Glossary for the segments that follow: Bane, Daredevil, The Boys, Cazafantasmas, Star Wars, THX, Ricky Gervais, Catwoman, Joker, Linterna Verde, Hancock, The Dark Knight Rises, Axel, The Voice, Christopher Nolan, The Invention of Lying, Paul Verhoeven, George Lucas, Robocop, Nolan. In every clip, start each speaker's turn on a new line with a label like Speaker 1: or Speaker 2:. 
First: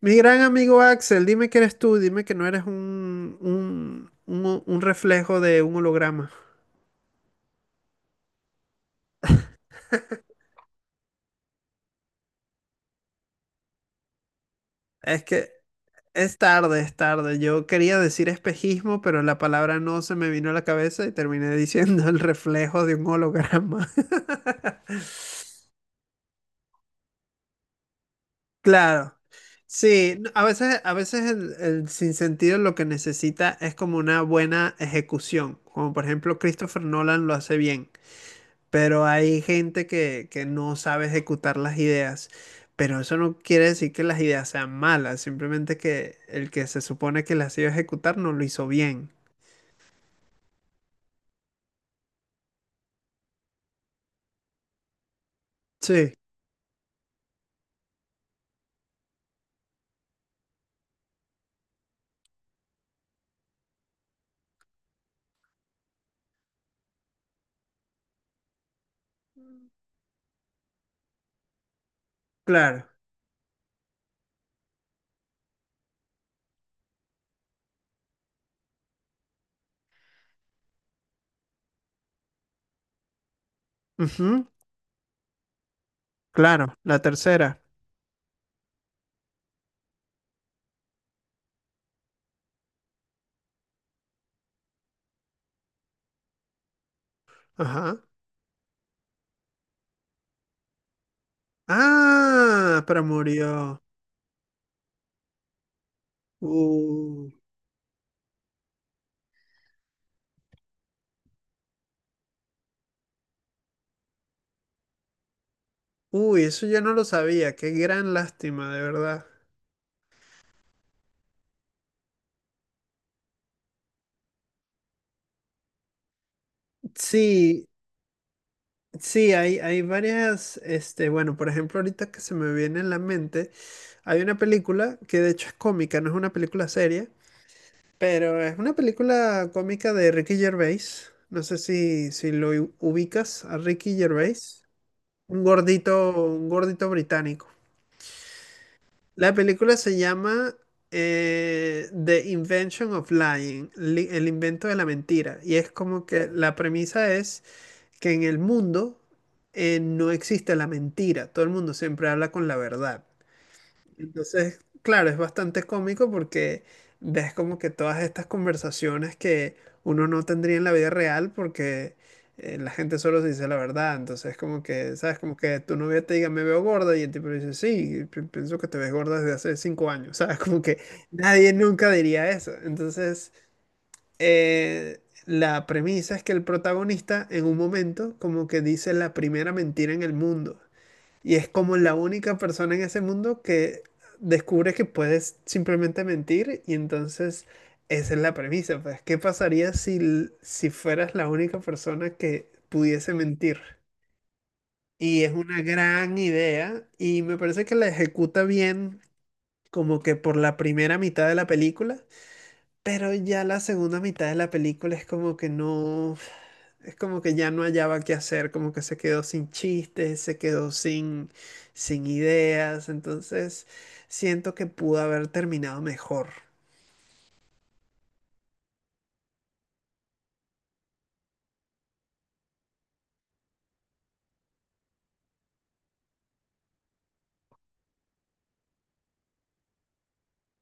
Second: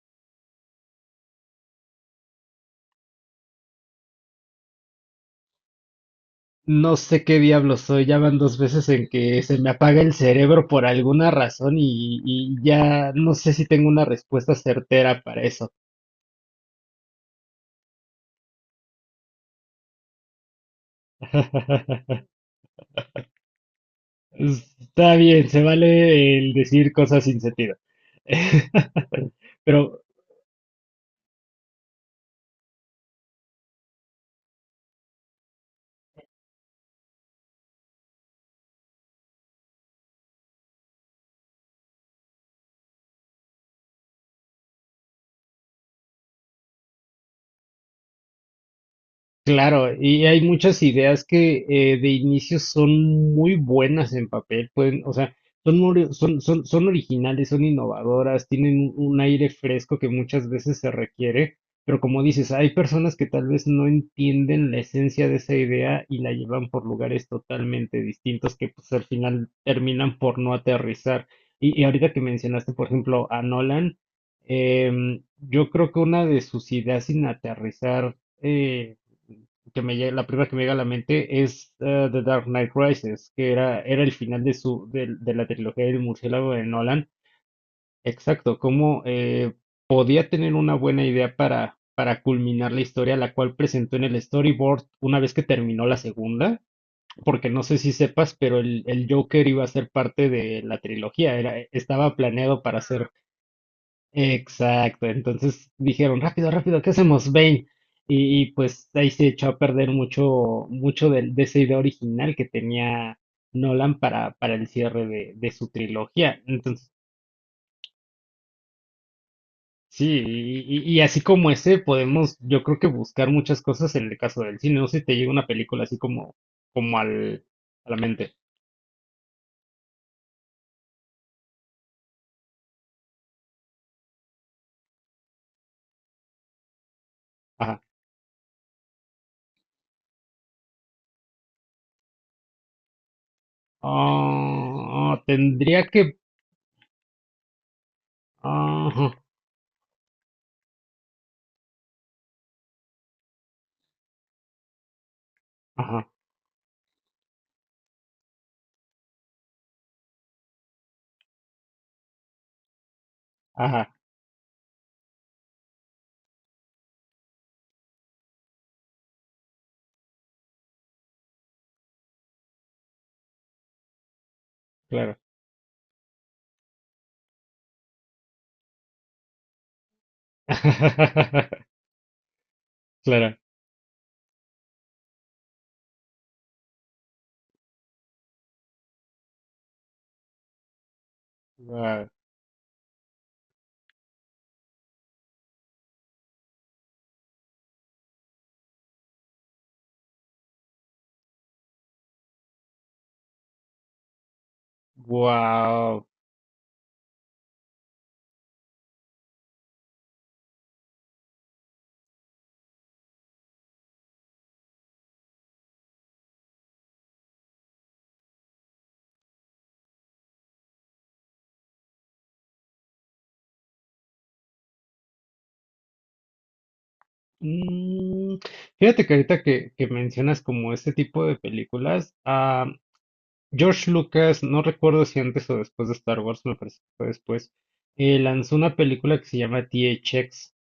Speaker 1: Mi gran amigo Axel, dime que eres tú, dime que no eres un reflejo de un holograma.
Speaker 2: No sé qué diablo soy, ya van dos veces en que se me apaga el cerebro por alguna razón y ya no sé si tengo una respuesta certera
Speaker 1: Es
Speaker 2: para
Speaker 1: que
Speaker 2: eso.
Speaker 1: es tarde, es tarde. Yo quería decir espejismo, pero la palabra no se me vino a la cabeza y terminé diciendo el reflejo de un holograma.
Speaker 2: Está bien, se vale el decir cosas sin sentido.
Speaker 1: Claro.
Speaker 2: Pero
Speaker 1: Sí, a veces el sinsentido lo que necesita es como una buena ejecución, como por ejemplo Christopher Nolan lo hace bien. Pero hay gente que no sabe ejecutar las ideas. Pero eso no quiere decir que las ideas sean malas, simplemente que el que se supone que las iba a ejecutar no lo hizo bien.
Speaker 2: claro, y hay muchas ideas que de inicio son muy buenas en papel, pueden, o sea,
Speaker 1: Sí,
Speaker 2: son originales, son innovadoras, tienen un aire fresco que muchas veces se requiere, pero como dices, hay personas que tal vez no entienden la esencia de esa idea y la llevan por lugares totalmente distintos que pues al final terminan por no aterrizar. Y ahorita que mencionaste, por
Speaker 1: claro.
Speaker 2: ejemplo, a Nolan, yo creo que una de sus ideas sin aterrizar, eh, que me llega, la primera que me llega a la mente es The Dark Knight Rises, era el final
Speaker 1: Ujú,
Speaker 2: de la trilogía del murciélago de
Speaker 1: claro, la
Speaker 2: Nolan.
Speaker 1: tercera.
Speaker 2: Exacto, cómo podía tener una buena idea para culminar la historia, la cual presentó en el storyboard una vez que terminó la segunda, porque no sé si
Speaker 1: Ajá.
Speaker 2: sepas, pero el Joker iba a ser parte de la trilogía, era, estaba planeado para
Speaker 1: Ah, pero
Speaker 2: ser.
Speaker 1: murió.
Speaker 2: Exacto, entonces dijeron, rápido, rápido, ¿qué hacemos?
Speaker 1: Uh,
Speaker 2: Bane. Y, y pues ahí se echó a perder mucho, mucho esa idea original que tenía Nolan para el cierre de su trilogía.
Speaker 1: uy, eso yo
Speaker 2: Entonces,
Speaker 1: no lo sabía. Qué gran lástima, de verdad.
Speaker 2: sí, y así como ese, podemos, yo creo que buscar muchas cosas en el caso del cine. No sé si te llega una película así como, como al,
Speaker 1: Sí,
Speaker 2: a la mente.
Speaker 1: sí, hay varias, este, bueno, por ejemplo, ahorita que se me viene en la mente, hay una película que de hecho es cómica, no es una película seria,
Speaker 2: Ajá.
Speaker 1: pero es una película cómica de Ricky Gervais. No sé si, si lo ubicas a Ricky Gervais,
Speaker 2: Ah, tendría que.
Speaker 1: un gordito británico.
Speaker 2: Ajá,
Speaker 1: La película se llama The Invention of Lying, el invento de la mentira, y es como
Speaker 2: ajá,
Speaker 1: que la premisa es que en el mundo no existe la mentira, todo el mundo siempre habla con la verdad.
Speaker 2: ajá,
Speaker 1: Entonces, claro, es bastante cómico porque ves como que todas estas conversaciones que uno no tendría en la vida real porque la gente solo se dice la verdad. Entonces, como que,
Speaker 2: claro.
Speaker 1: ¿sabes? Como que tu novia te diga, me veo gorda y el tipo le dice, sí, pienso que te ves gorda desde hace cinco años, ¿sabes? Como que nadie nunca diría eso. Entonces
Speaker 2: Claro.
Speaker 1: la premisa es que el protagonista en un momento como que dice la primera mentira en el mundo y es como la
Speaker 2: Ah.
Speaker 1: única persona en ese mundo que descubre que puedes simplemente mentir y entonces esa es la premisa, pues, ¿qué pasaría si, si fueras la única persona que pudiese mentir? Y es una
Speaker 2: Wow.
Speaker 1: gran idea y me parece que la ejecuta bien como que por la primera mitad de la película. Pero ya la segunda mitad de la película es como que no, es como que ya no hallaba qué hacer, como que se quedó sin chistes, se quedó sin, sin ideas, entonces siento que pudo haber terminado mejor.
Speaker 2: Mm, fíjate que ahorita que mencionas como este tipo de películas, George Lucas, no recuerdo si antes o después de Star Wars, me parece que fue después, lanzó una película que se llama THX.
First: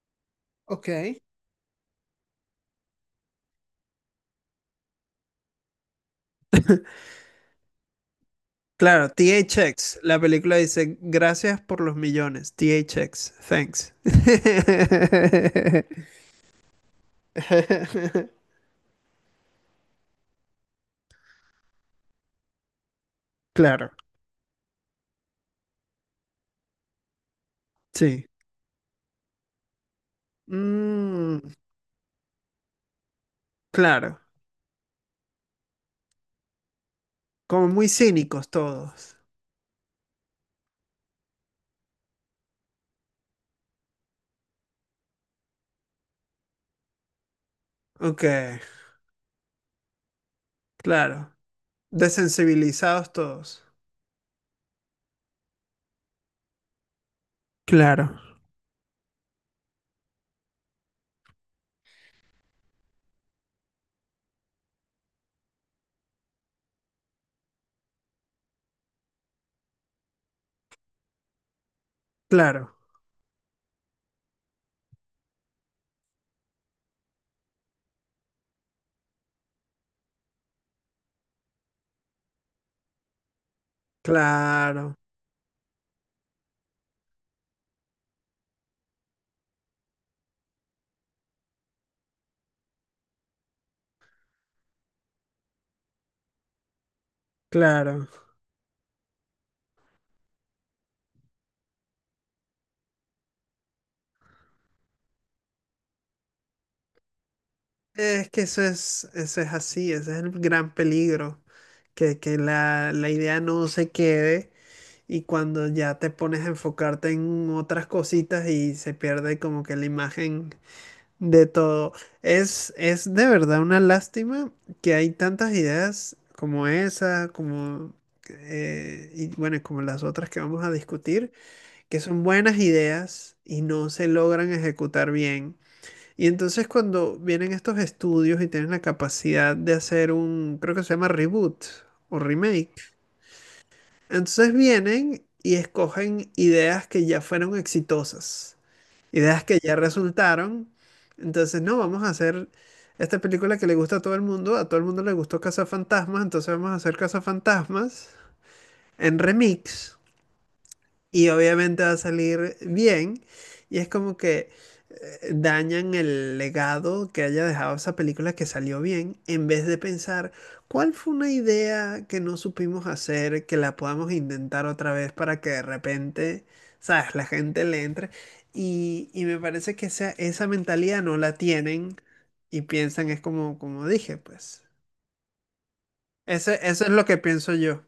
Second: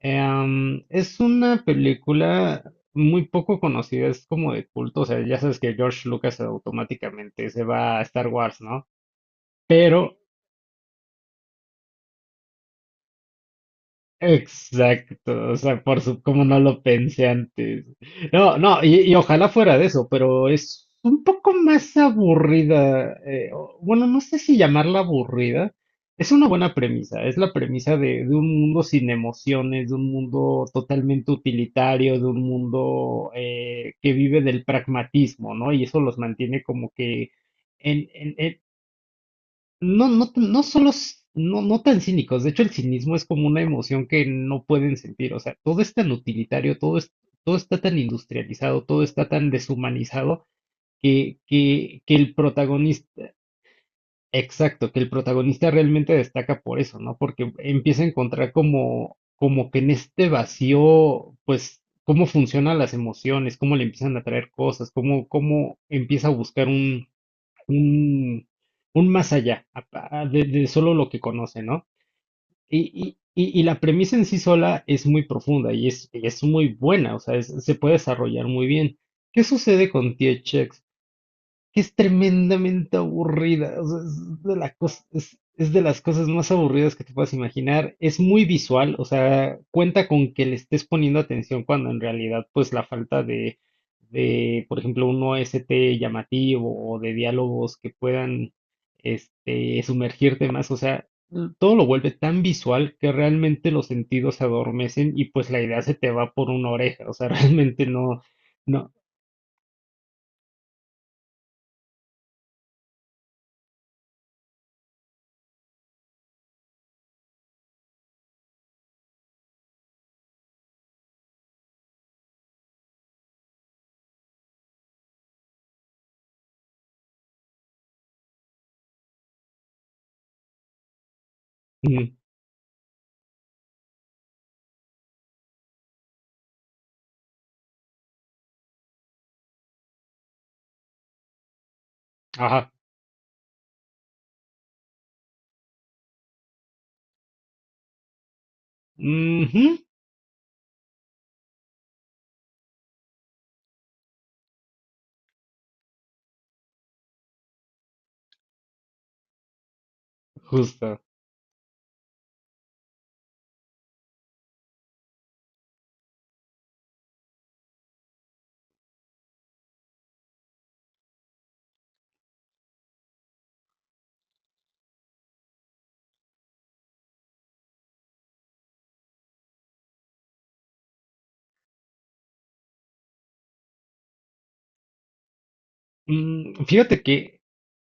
Speaker 1: Ok.
Speaker 2: Es una película muy poco conocida, es como de culto, o sea, ya sabes que George Lucas automáticamente se va a Star Wars, ¿no?
Speaker 1: Claro, THX,
Speaker 2: Pero
Speaker 1: la película dice, gracias por los millones, THX, thanks.
Speaker 2: exacto, o sea, por su, como no lo pensé antes. No, no, y ojalá fuera de eso, pero es un poco más aburrida.
Speaker 1: Claro,
Speaker 2: Bueno, no sé si llamarla aburrida. Es una buena premisa, es la premisa
Speaker 1: sí.
Speaker 2: de un mundo sin emociones, de un mundo totalmente
Speaker 1: Mm,
Speaker 2: utilitario, de un mundo que
Speaker 1: claro,
Speaker 2: vive del pragmatismo, ¿no? Y eso los mantiene como que
Speaker 1: como muy cínicos todos.
Speaker 2: no solo, no, no tan cínicos, de hecho el cinismo es como una emoción que no pueden sentir, o sea, todo es tan utilitario, todo es, todo está tan
Speaker 1: Ok,
Speaker 2: industrializado, todo está tan deshumanizado
Speaker 1: claro.
Speaker 2: que el
Speaker 1: Desensibilizados
Speaker 2: protagonista,
Speaker 1: todos.
Speaker 2: exacto, que el protagonista realmente destaca por eso, ¿no? Porque empieza a
Speaker 1: Claro.
Speaker 2: encontrar como, como que en este vacío, pues, cómo funcionan las emociones, cómo le empiezan a traer cosas, cómo, cómo empieza a buscar un, un más allá de solo lo que conoce, ¿no?
Speaker 1: Claro,
Speaker 2: Y la premisa en sí sola es muy profunda y es muy buena, o sea, se puede desarrollar muy bien. ¿Qué sucede con T.H., que es tremendamente aburrida? O sea,
Speaker 1: claro,
Speaker 2: es de las cosas más aburridas que te puedas imaginar. Es muy visual, o sea, cuenta con que le estés poniendo atención cuando en realidad, pues la falta de, por ejemplo, un OST llamativo o de diálogos que
Speaker 1: claro.
Speaker 2: puedan, este, sumergirte más, o sea, todo lo vuelve tan visual que realmente los sentidos se adormecen y pues la idea se te va por una oreja, o sea, realmente no,
Speaker 1: Es que
Speaker 2: no,
Speaker 1: eso es así, ese es el gran peligro, que la, la idea no se quede y cuando ya te pones a enfocarte en otras cositas y se pierde como que la imagen de todo. Es de verdad una lástima que hay tantas ideas como esa, como, y bueno, como las otras que vamos a discutir que
Speaker 2: mm,
Speaker 1: son buenas ideas y no se logran ejecutar bien. Y entonces cuando vienen estos estudios y tienen la capacidad de hacer un, creo que se llama reboot o
Speaker 2: ajá.
Speaker 1: remake, entonces vienen y escogen ideas que ya fueron exitosas, ideas que
Speaker 2: Ujú.
Speaker 1: ya resultaron. Entonces, no, vamos a hacer esta película que le gusta a todo el mundo, a todo el mundo le gustó Cazafantasmas, entonces vamos a hacer Cazafantasmas en remix
Speaker 2: Justo.
Speaker 1: y obviamente va a salir bien. Y es como que dañan el legado que haya dejado esa película que salió bien, en vez de pensar cuál fue una idea que no supimos hacer, que la podamos intentar otra vez para que de repente, sabes, la gente le entre. Y me parece que esa mentalidad no la tienen y piensan, es como, como dije, pues. Eso es
Speaker 2: Fíjate
Speaker 1: lo que
Speaker 2: que,
Speaker 1: pienso yo.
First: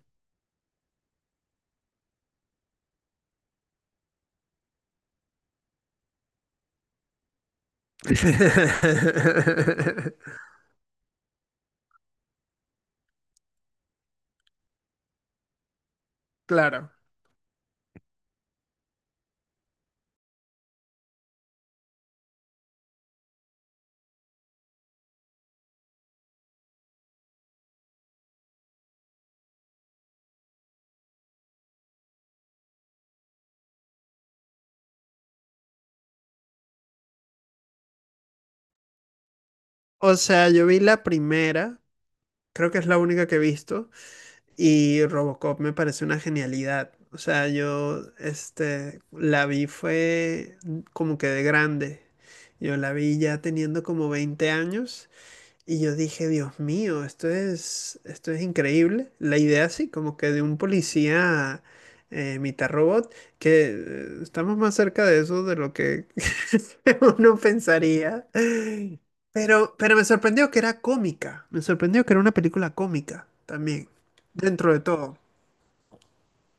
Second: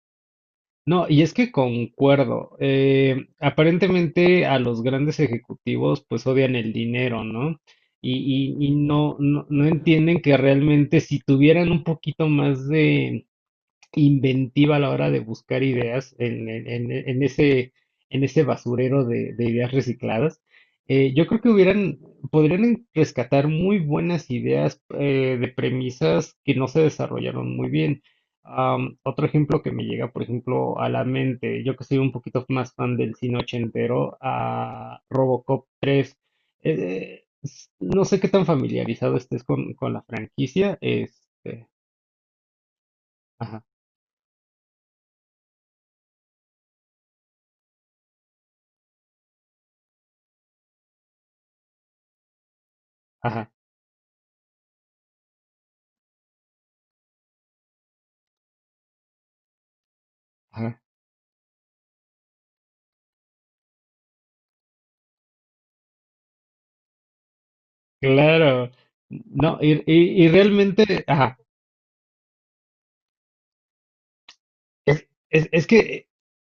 Speaker 2: no, y es que concuerdo. Aparentemente a los grandes ejecutivos pues odian el dinero, ¿no? Y no, no, no entienden que realmente si tuvieran un poquito más de inventiva a la hora de buscar ideas
Speaker 1: Claro.
Speaker 2: en ese basurero de ideas recicladas. Yo creo que hubieran, podrían rescatar muy buenas ideas de premisas que no se desarrollaron muy bien. Otro ejemplo que me llega, por ejemplo, a la mente, yo que soy un poquito más fan del cine ochentero, a Robocop 3. No sé qué tan familiarizado estés con la
Speaker 1: O sea, yo
Speaker 2: franquicia.
Speaker 1: vi la
Speaker 2: Este,
Speaker 1: primera, creo que es la única que he
Speaker 2: ajá,
Speaker 1: visto, y Robocop me parece una genialidad. O sea, yo este, la vi fue como que de grande. Yo la vi ya
Speaker 2: ajá,
Speaker 1: teniendo como 20 años y yo dije, Dios mío, esto es increíble. La idea sí, como que de un
Speaker 2: ajá.
Speaker 1: policía mitad robot, que estamos más cerca de eso de lo que uno pensaría.
Speaker 2: Claro, no, y,
Speaker 1: Pero me
Speaker 2: y- y
Speaker 1: sorprendió que era
Speaker 2: realmente, ajá,
Speaker 1: cómica. Me sorprendió que era una película cómica también, dentro de
Speaker 2: es,
Speaker 1: todo.
Speaker 2: es, es que,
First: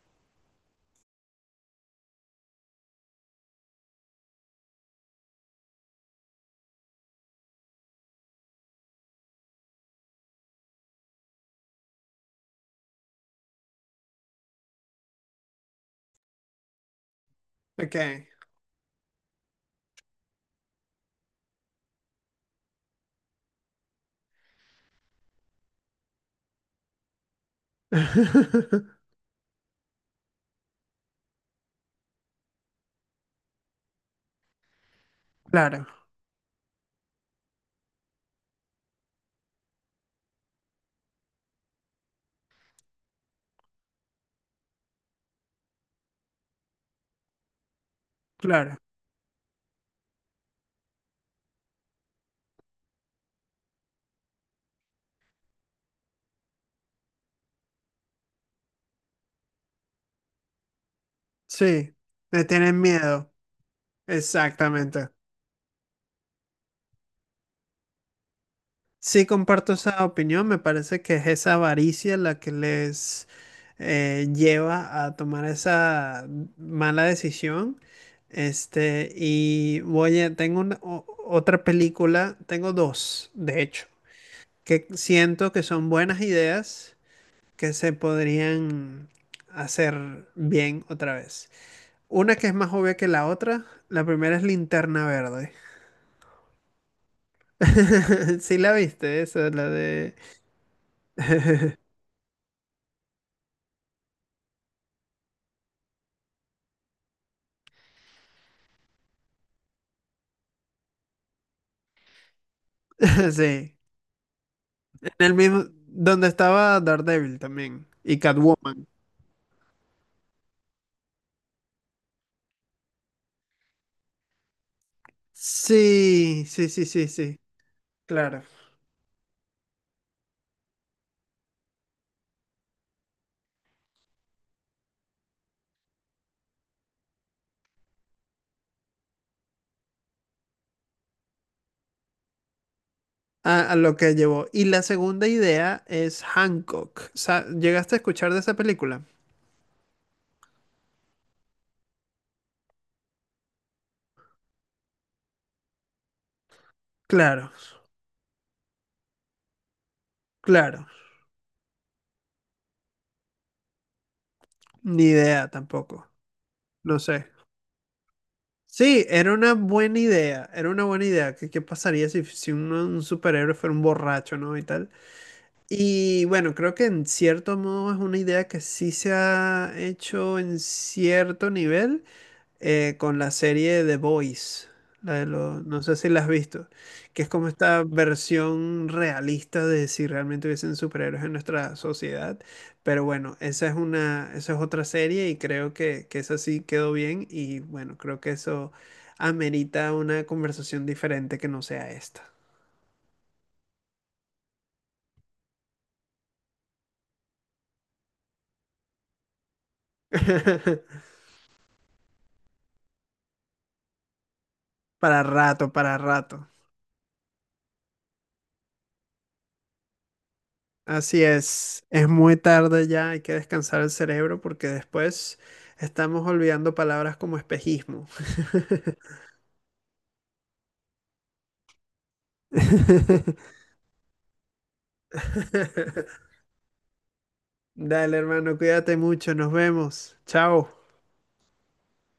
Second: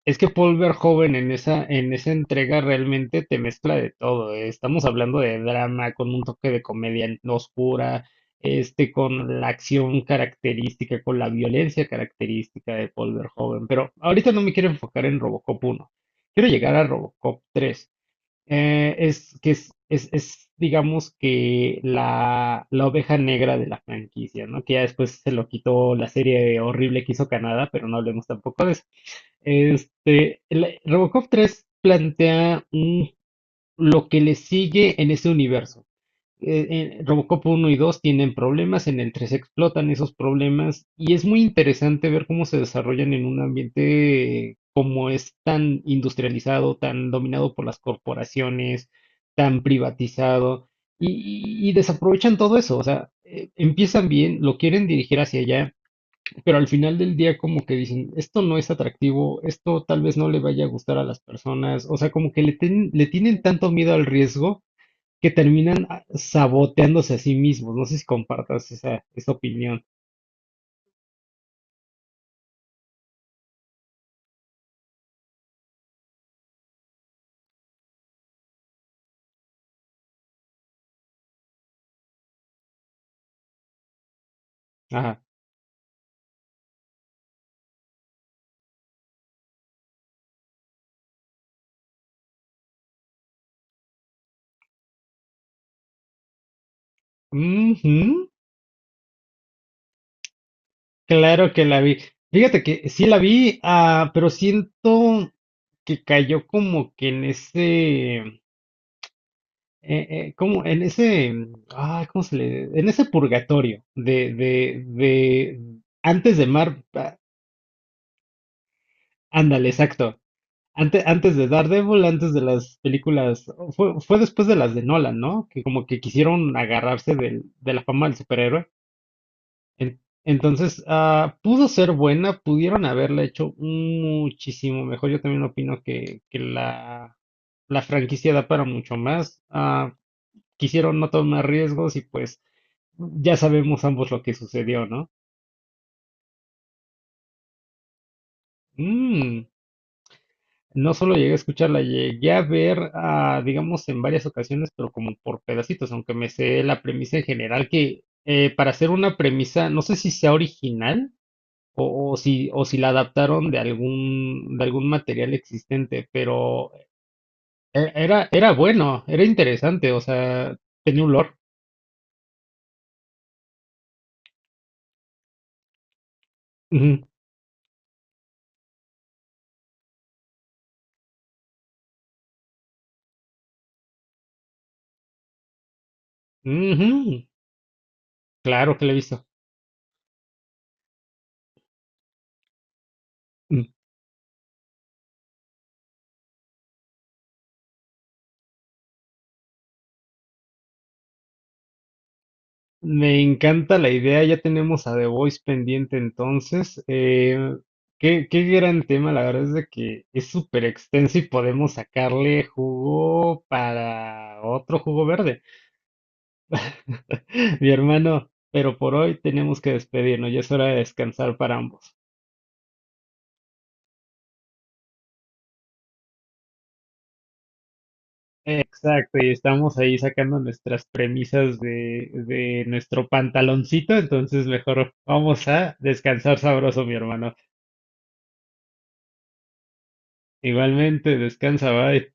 Speaker 2: es que Paul Verhoeven en esa entrega realmente te mezcla de todo, eh. Estamos hablando de drama con un toque de comedia oscura, este, con la acción característica, con la violencia característica de Paul Verhoeven, pero ahorita no me quiero enfocar en Robocop uno, quiero llegar a Robocop tres.
Speaker 1: Ok.
Speaker 2: Es que es, digamos que la oveja negra de la franquicia, ¿no? Que ya después se lo quitó la serie horrible que hizo Canadá, pero no hablemos tampoco de eso. Este, Robocop 3 plantea lo que le sigue en ese
Speaker 1: Claro,
Speaker 2: universo, Robocop uno y 2 tienen problemas, en el 3 explotan esos problemas y es muy interesante ver cómo se desarrollan en un ambiente como es tan industrializado, tan dominado por las
Speaker 1: claro.
Speaker 2: corporaciones, tan privatizado y, y desaprovechan todo eso. O sea, empiezan bien, lo quieren dirigir hacia allá, pero al final del día como que dicen, esto no es atractivo, esto tal vez no le vaya a gustar a las personas,
Speaker 1: Sí,
Speaker 2: o sea, como
Speaker 1: le
Speaker 2: que
Speaker 1: tienen
Speaker 2: le
Speaker 1: miedo.
Speaker 2: tienen tanto miedo al riesgo
Speaker 1: Exactamente.
Speaker 2: que terminan saboteándose a sí mismos. No sé si compartas esa,
Speaker 1: Sí,
Speaker 2: esa
Speaker 1: comparto
Speaker 2: opinión.
Speaker 1: esa opinión. Me parece que es esa avaricia la que les lleva a tomar esa mala decisión. Este, y oye, tengo otra película, tengo dos, de hecho, que
Speaker 2: Ajá.
Speaker 1: siento que son buenas ideas que se podrían hacer bien otra vez. Una que es más obvia que la otra, la primera es Linterna Verde.
Speaker 2: Ujú.
Speaker 1: Sí la viste, esa, la de...
Speaker 2: Claro que la vi. Fíjate que sí la vi, ah, pero siento que cayó como que en ese, como en ese, mm, ah, ¿cómo se le? En ese
Speaker 1: Sí.
Speaker 2: purgatorio
Speaker 1: En el mismo,
Speaker 2: de
Speaker 1: donde
Speaker 2: antes de
Speaker 1: estaba
Speaker 2: Mar, ah,
Speaker 1: Daredevil también y Catwoman.
Speaker 2: ándale, exacto. Antes, antes de Daredevil, antes de las películas, fue, fue después de las de Nolan, ¿no? Que como que
Speaker 1: Sí,
Speaker 2: quisieron
Speaker 1: sí, sí, sí,
Speaker 2: agarrarse
Speaker 1: sí,
Speaker 2: de la fama del
Speaker 1: claro.
Speaker 2: superhéroe. Entonces, ah, pudo ser buena, pudieron haberla hecho muchísimo mejor. Yo también opino que la franquicia da para mucho más. Ah, quisieron no tomar riesgos y pues ya
Speaker 1: A
Speaker 2: sabemos
Speaker 1: lo
Speaker 2: ambos
Speaker 1: que
Speaker 2: lo que
Speaker 1: llevó. Y la
Speaker 2: sucedió, ¿no?
Speaker 1: segunda idea es Hancock. ¿Llegaste a escuchar de esa película?
Speaker 2: Mm. No solo llegué a escucharla, llegué a ver, ah, digamos, en varias ocasiones, pero como por pedacitos, aunque me sé la premisa en
Speaker 1: Claro,
Speaker 2: general, que para hacer una premisa, no sé si sea
Speaker 1: claro.
Speaker 2: original o si la adaptaron de algún
Speaker 1: Ni
Speaker 2: material
Speaker 1: idea tampoco.
Speaker 2: existente, pero
Speaker 1: No sé.
Speaker 2: era, era
Speaker 1: Sí,
Speaker 2: bueno, era
Speaker 1: era una
Speaker 2: interesante,
Speaker 1: buena
Speaker 2: o
Speaker 1: idea.
Speaker 2: sea,
Speaker 1: Era una buena
Speaker 2: tenía un
Speaker 1: idea.
Speaker 2: lore.
Speaker 1: ¿Qué, qué pasaría si, si un, un superhéroe fuera un borracho, ¿no? Y tal. Y bueno, creo que en
Speaker 2: Ujú,
Speaker 1: cierto modo es una idea que sí se ha hecho en cierto nivel. Con la serie The Boys. No sé si la has visto, que
Speaker 2: ujú,
Speaker 1: es como esta
Speaker 2: claro
Speaker 1: versión
Speaker 2: que la he visto.
Speaker 1: realista de si realmente hubiesen superhéroes en nuestra sociedad. Pero bueno, esa es una, esa es otra serie y creo que esa sí quedó bien y bueno, creo que eso amerita una conversación diferente que no sea esta.
Speaker 2: Me encanta la idea, ya tenemos a The Voice pendiente entonces. Qué, qué gran tema, la verdad es de que es súper extenso y podemos sacarle jugo para otro jugo
Speaker 1: Para
Speaker 2: verde,
Speaker 1: rato, para rato.
Speaker 2: mi hermano, pero por hoy tenemos que despedirnos, ya es hora de
Speaker 1: Así
Speaker 2: descansar para ambos.
Speaker 1: es muy tarde ya, hay que descansar el cerebro porque después estamos olvidando palabras como espejismo.
Speaker 2: Exacto, y estamos ahí sacando nuestras premisas de nuestro pantaloncito, entonces mejor vamos a descansar sabroso, mi hermano.
Speaker 1: Dale, hermano, cuídate mucho, nos vemos. Chao.
Speaker 2: Igualmente, descansa, bye.